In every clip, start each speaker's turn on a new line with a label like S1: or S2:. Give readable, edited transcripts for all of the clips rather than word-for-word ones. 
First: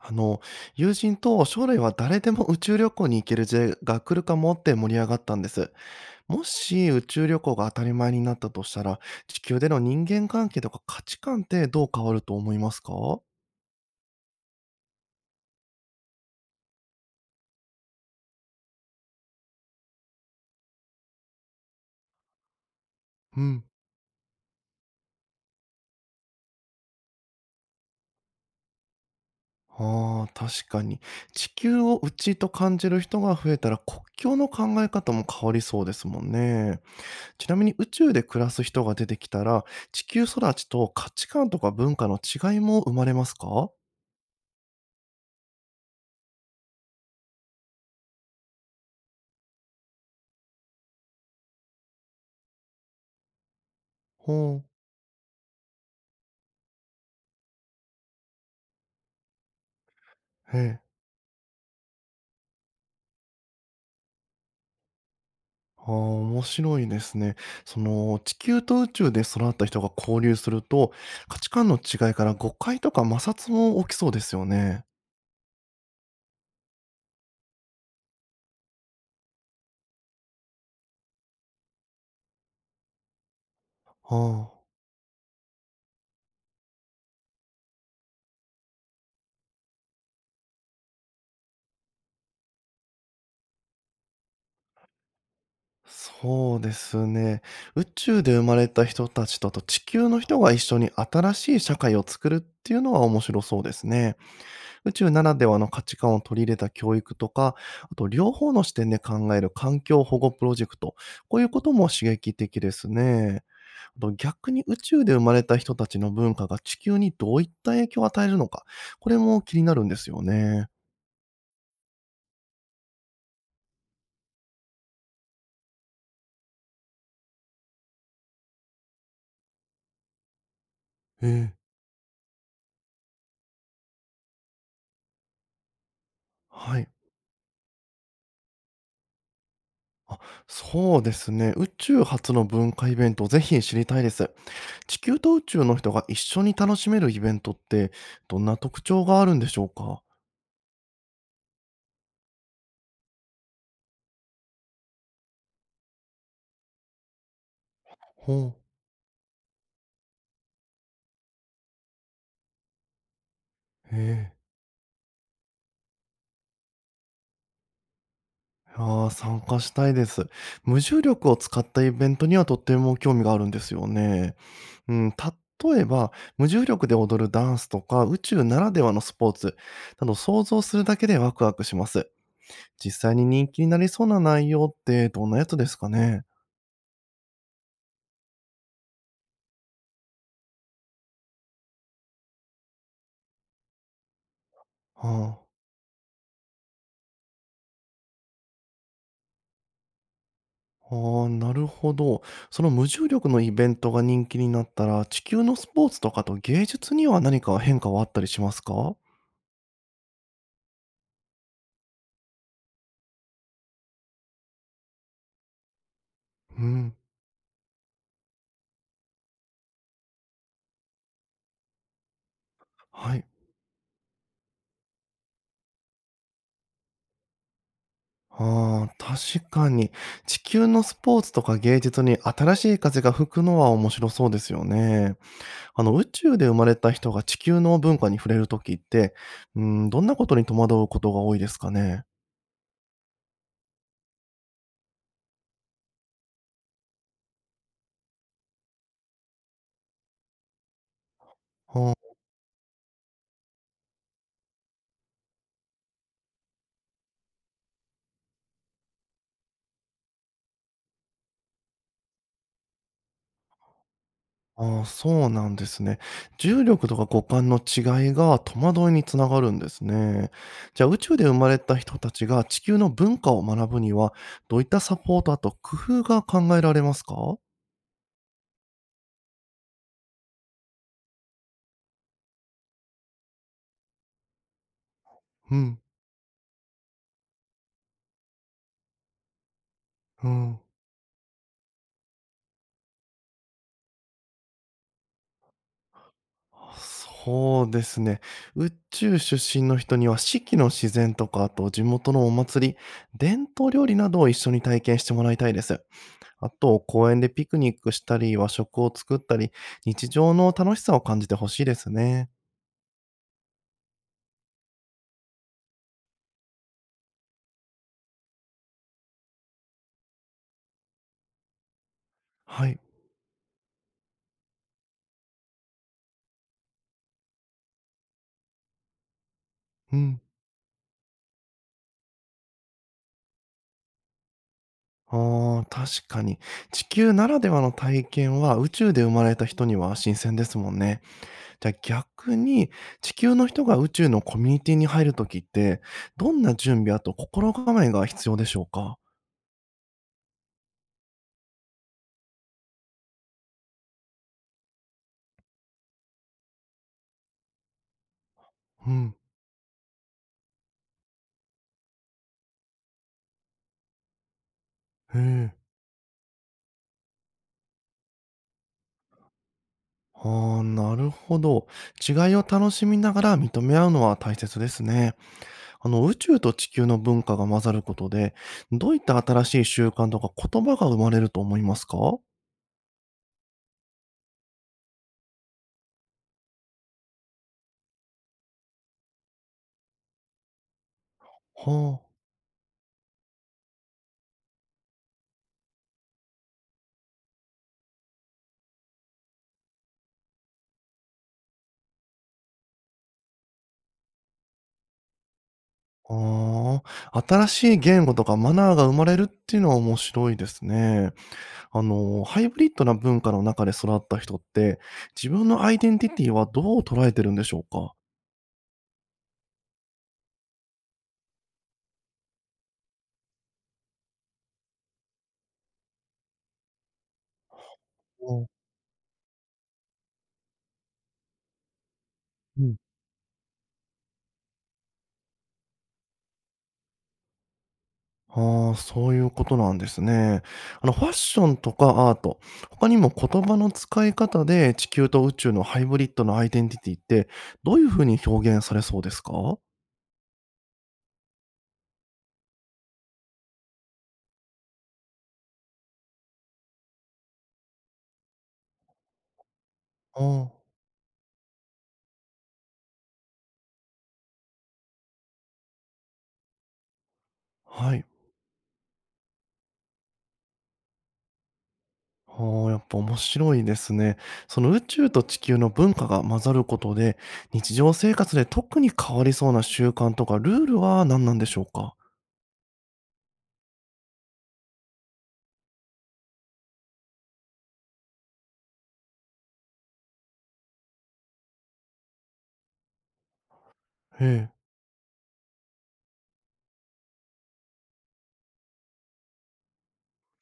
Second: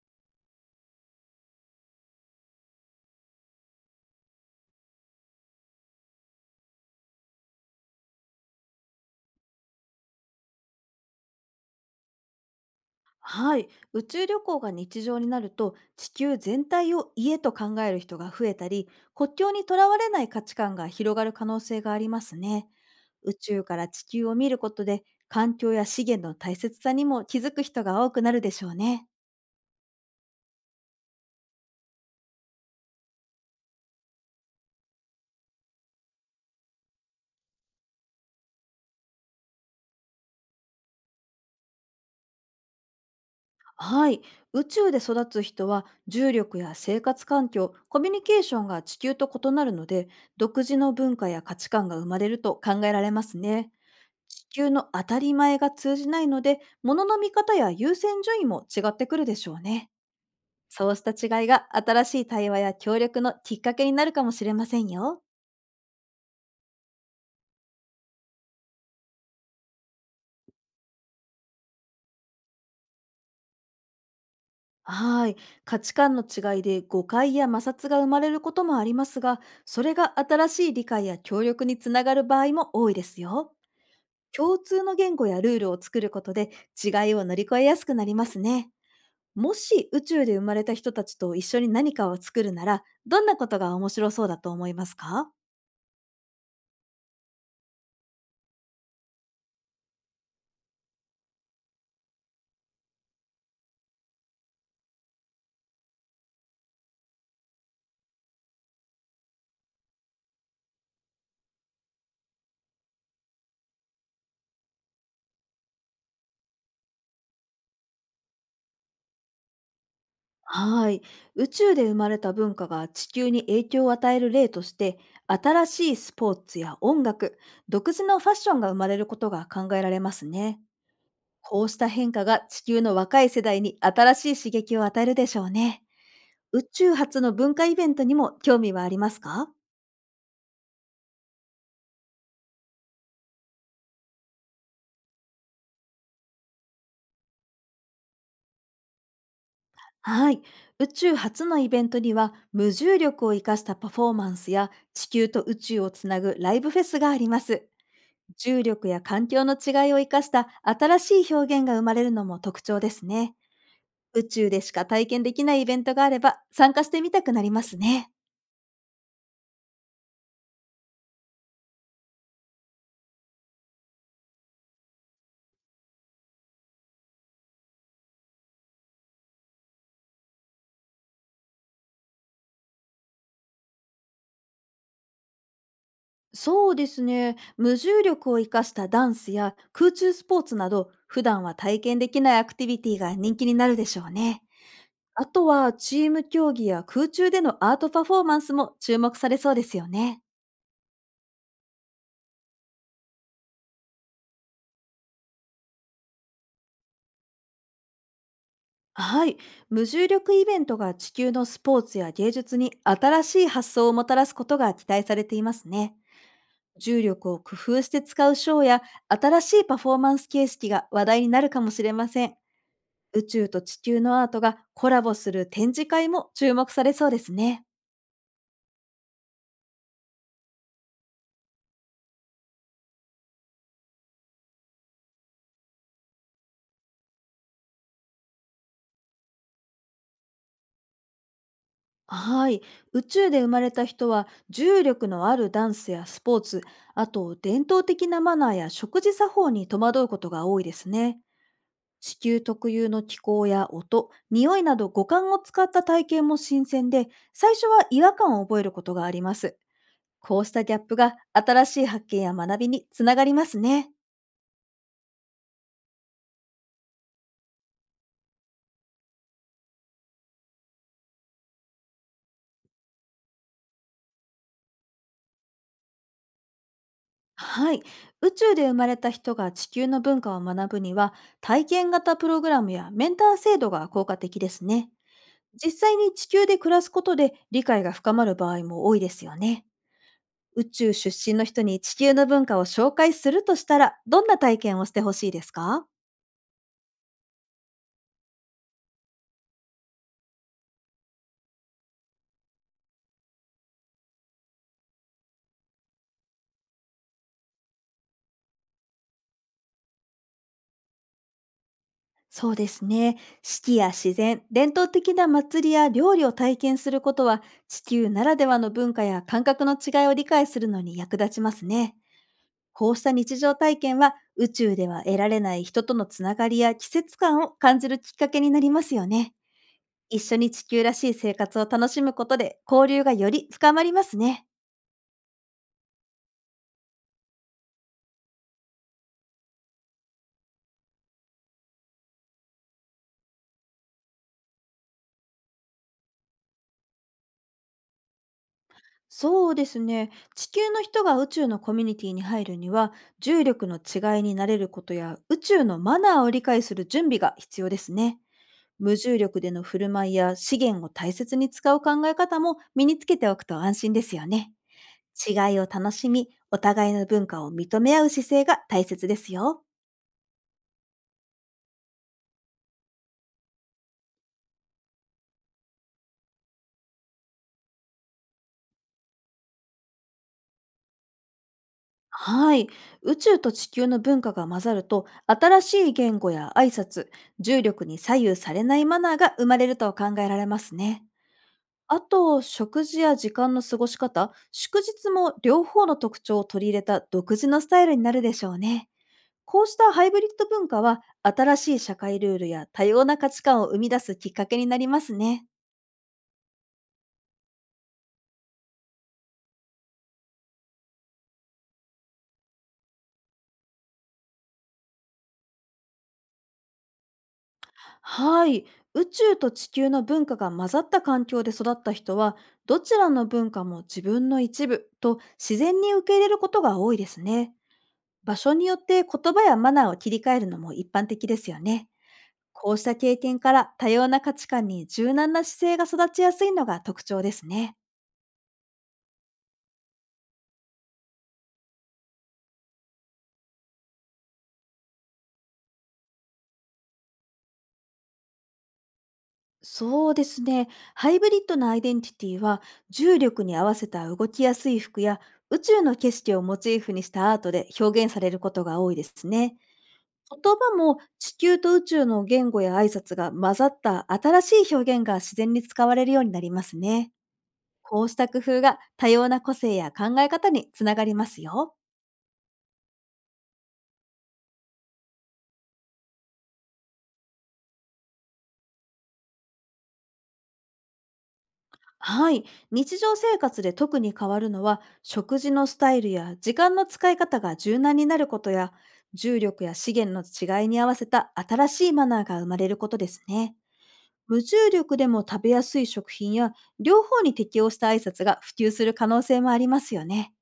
S1: あの、友人と将来は誰でも宇宙旅行に行ける時代が来るかもって盛り上がったんです。もし宇宙旅行が当たり前になったとしたら、地球での人間関係とか価値観ってどう変わると思いますか？
S2: はい、宇宙旅行が日常になると地球全体を家と考える人が増えたり、国境にとらわれない価値観が広がる可能性がありますね。宇
S1: う
S2: 宙
S1: ん。
S2: から地球を見ることで、環境や資源の大切さにも気づく人が多くなるでしょうね。
S1: ああ、確かに。地球を内と感じる人が増えたら国境の考え方も変わりそうですもんね。ちなみに宇宙で暮らす人が出てきたら、地球育ちと価値観とか文化の違いも生まれますか？
S2: はい。宇宙で育つ人は重力や生活環境、コミュニケーションが地球と異なるので、独自の文化や価値観が生まれると考えられますね。地
S1: ほ
S2: 球
S1: う。
S2: の当たり前が通じないので、物の見方や優先順位も違ってくるでしょうね。
S1: へえ。
S2: そうした違いが新しい対話や協力のきっかけになるかもしれませんよ。
S1: ああ、面白いですね。地球と宇宙で育った人が交流すると、価値観の違いから誤解とか摩擦も起きそうですよね。
S2: はい。価値観の違いで誤解や摩擦が生まれることもありますが、それが新しい理解や協力につながる場合も多いですよ。
S1: あ
S2: 共
S1: あ、
S2: 通の言語やルールを作ることで、違いを乗り越えやすくなりますね。もし宇宙で生まれた人たちと一緒に何かを作るなら、どんなことが面白そうだと思いますか？
S1: そうですね。宇宙で生まれた人たちと、あと地球の人が一緒に新しい社会を作るっていうのは面白そうですね。宇宙ならではの価値観を取り入れた教育とか、あと両方の視点で考える環境保護プロジェクト、こういうことも刺激的ですね。あと逆に宇宙で生まれた人たちの文化が地球にどういった影響を与えるのか、これも気になるんですよね。
S2: はい。宇宙で生まれた文化が地球に影響を与える例として、新しいスポーツや音楽、独自のファッションが生まれることが考えられますね。
S1: へえ。
S2: こうした変化が地球の若い世代に新しい刺激を与えるでしょうね。宇
S1: はい。
S2: 宙発の文化イベントにも興味はありますか？
S1: あ、そうですね。宇宙初の文化イベント、ぜひ知りたいです。地球と宇宙の人が一緒に楽しめるイベントって、どんな特徴があるんでしょうか？
S2: はい。宇宙初のイベントには、無重力を生かしたパフォーマンスや、地球と宇宙をつなぐライブフェスがあります。
S1: ほ
S2: 重力や環境の違いを生かした新しい表現が生まれるのも特徴ですね。
S1: う。へ
S2: 宇
S1: え。
S2: 宙でしか体験できないイベントがあれば、参加してみたくなりますね。
S1: ああ、参加したいです。無重力を使ったイベントにはとっても興味があるんですよね。うん、例えば、無重力で踊るダンスとか、宇宙ならではのスポーツなど想像するだけでワクワクします。実際に人気になりそうな内容ってどんなやつですかね。
S2: そうですね。無重力を生かしたダンスや空中スポーツなど、普段は体験できないアクティビティが人気になるでしょうね。あ
S1: は
S2: とはチーム競技や空中でのアートパフォーマンスも注目されそうですよね。
S1: あ、ああ、なるほど。その無重力のイベントが人気になったら、地球のスポーツとかと芸術には何か変化はあったりしますか？
S2: はい。無重力イベントが地球のスポーツや芸術に新しい発想をもたらすことが期待されていますね。
S1: うん。
S2: 重力を工夫して使うショーや、新しいパフォーマンス形式が話題になるかもしれません。
S1: は
S2: 宇
S1: い。
S2: 宙と地球のアートがコラボする展示会も注目されそうですね。
S1: ああ、確かに。地球のスポーツとか芸術に新しい風が吹くのは面白そうですよね。宇宙で生まれた人が地球の文化に触れるときって、うん、どんなことに戸惑うことが多いですかね。
S2: はい。宇宙で生まれた人は重力のあるダンスやスポーツ、あと伝統的なマナーや食事作法に戸惑うことが多いですね。
S1: は
S2: 地球特有の気候や音、匂いなど五感を使った体験も新鮮で、最初は違和感を覚えることがあります。こうしたギャップが新しい発見や学びにつながりますね。
S1: あ。あそうなんですね。重力とか五感の違いが戸惑いにつながるんですね。じゃあ宇宙で生まれた人たちが地球の文化を学ぶには、どういったサポートあと工夫が考えられますか？
S2: はい。宇宙で生まれた人が地球の文化を学ぶには、体験型プログラムやメンター制度が効果的ですね。
S1: う
S2: 実
S1: ん。
S2: 際に地球で暮らすことで理解が深まる場合も多いですよね。
S1: うん。
S2: 宇宙出身の人に地球の文化を紹介するとしたら、どんな体験をしてほしいですか？
S1: そうですね。宇宙出身の人には四季の自然とか、あと地元のお祭り、伝統料理などを一緒に体験してもらいたいです。あと、公園でピクニックしたり、和食を作ったり、日常の楽しさを感じてほしいですね。
S2: そうですね。四季や自然、伝統的な祭りや料理を体験することは、地球ならではの文化や感覚の違いを理解するのに役立ちますね。
S1: はい。
S2: こうした日常体験は、宇宙では得られない人とのつながりや季節感を感じるきっかけになりますよね。
S1: う
S2: 一
S1: ん。
S2: 緒に地球らしい生活を楽しむことで、交流がより深まりますね。
S1: ああ、確かに。地球ならではの体験は宇宙で生まれた人には新鮮ですもんね。じゃ、逆に、地球の人が宇宙のコミュニティに入るときって、どんな準備、あと心構えが必要でしょうか？
S2: そうですね。地球の人が宇宙のコミュニティに入るには、重力の違いに慣れることや宇宙のマナーを理解する準備が必要ですね。
S1: う
S2: 無
S1: ん、
S2: 重力での振る舞いや資源を大切に使う考え方も身につけておくと安心ですよね。
S1: へ
S2: 違
S1: え、
S2: いを楽しみ、お互いの文化を認め合う姿勢が大切ですよ。
S1: ああ、なるほど。違いを楽しみながら認め合うのは大切ですね。宇宙と地球の文化が混ざることで、どういった新しい習慣とか言葉が生まれると思いますか？
S2: はい。宇宙と地球の文化が混ざると、新しい言語や挨拶、重力に左右されないマナーが生まれると考えられますね。あ
S1: は
S2: と、食事や時間の過ごし方、祝日も両方の特徴を取り入れた独自のスタイルになるでしょうね。こうしたハイブリッド文化は、新しい社会ルールや多様な価値観を生み出すきっかけになりますね。
S1: あ、ああ、新しい言語とかマナーが生まれるっていうのは面白いですね。ハイブリッドな文化の中で育った人って、自分のアイデンティティはどう捉えてるんでしょうか？
S2: はい。宇宙と地球の文化が混ざった環境で育った人は、どちらの文化も自分の一部と自然に受け入れることが多いですね。場
S1: お、
S2: 所によって言葉やマナーを切り替えるのも一般的ですよね。
S1: う
S2: こ
S1: ん。
S2: うした経験から、多様な価値観に柔軟な姿勢が育ちやすいのが特徴ですね。
S1: ああ、そういうことなんですね。ファッションとかアート、他にも言葉の使い方で地球と宇宙のハイブリッドのアイデンティティって、どういうふうに表現されそうですか？
S2: そうですね。ハイブリッドなアイデンティティは、重力に合わせた動きやすい服や宇宙の景色をモチーフにしたアートで表現されることが多いですね。
S1: あ
S2: 言
S1: あ。
S2: 葉も地球と宇宙の言語や挨拶が混ざった新しい表現が自然に使われるようになりますね。
S1: は
S2: こ
S1: い。
S2: うした工夫が多様な個性や考え方につながりますよ。
S1: ああ、やっぱ面白いですね。その宇宙と地球の文化が混ざることで、日常生活で特に変わりそうな習慣とかルールは何なんでしょうか？
S2: はい。日常生活で特に変わるのは、食事のスタイルや時間の使い方が柔軟になることや、重力や資源の違いに合わせた新しいマナーが生まれることですね。
S1: え
S2: 無
S1: え、
S2: 重力でも食べやすい食品や、両方に適応した挨拶が普及する可能性もありますよね。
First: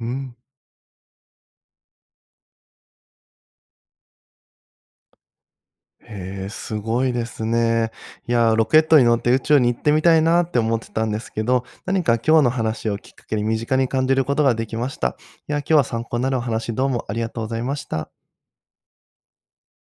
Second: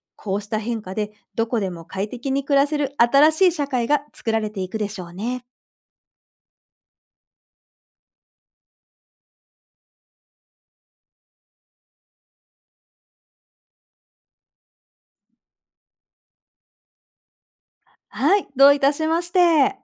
S1: う
S2: こ
S1: ん。
S2: うした変化で、どこでも快適に暮らせる新しい社会が作られていくでしょうね。
S1: へえ、すごいですね。いや、ロケットに乗って宇宙に行ってみたいなって思ってたんですけど、何か今日の話をきっかけに身近に感じることができました。いや、今日は参考になるお話どうもありがとうございました。
S2: はい、どういたしまして。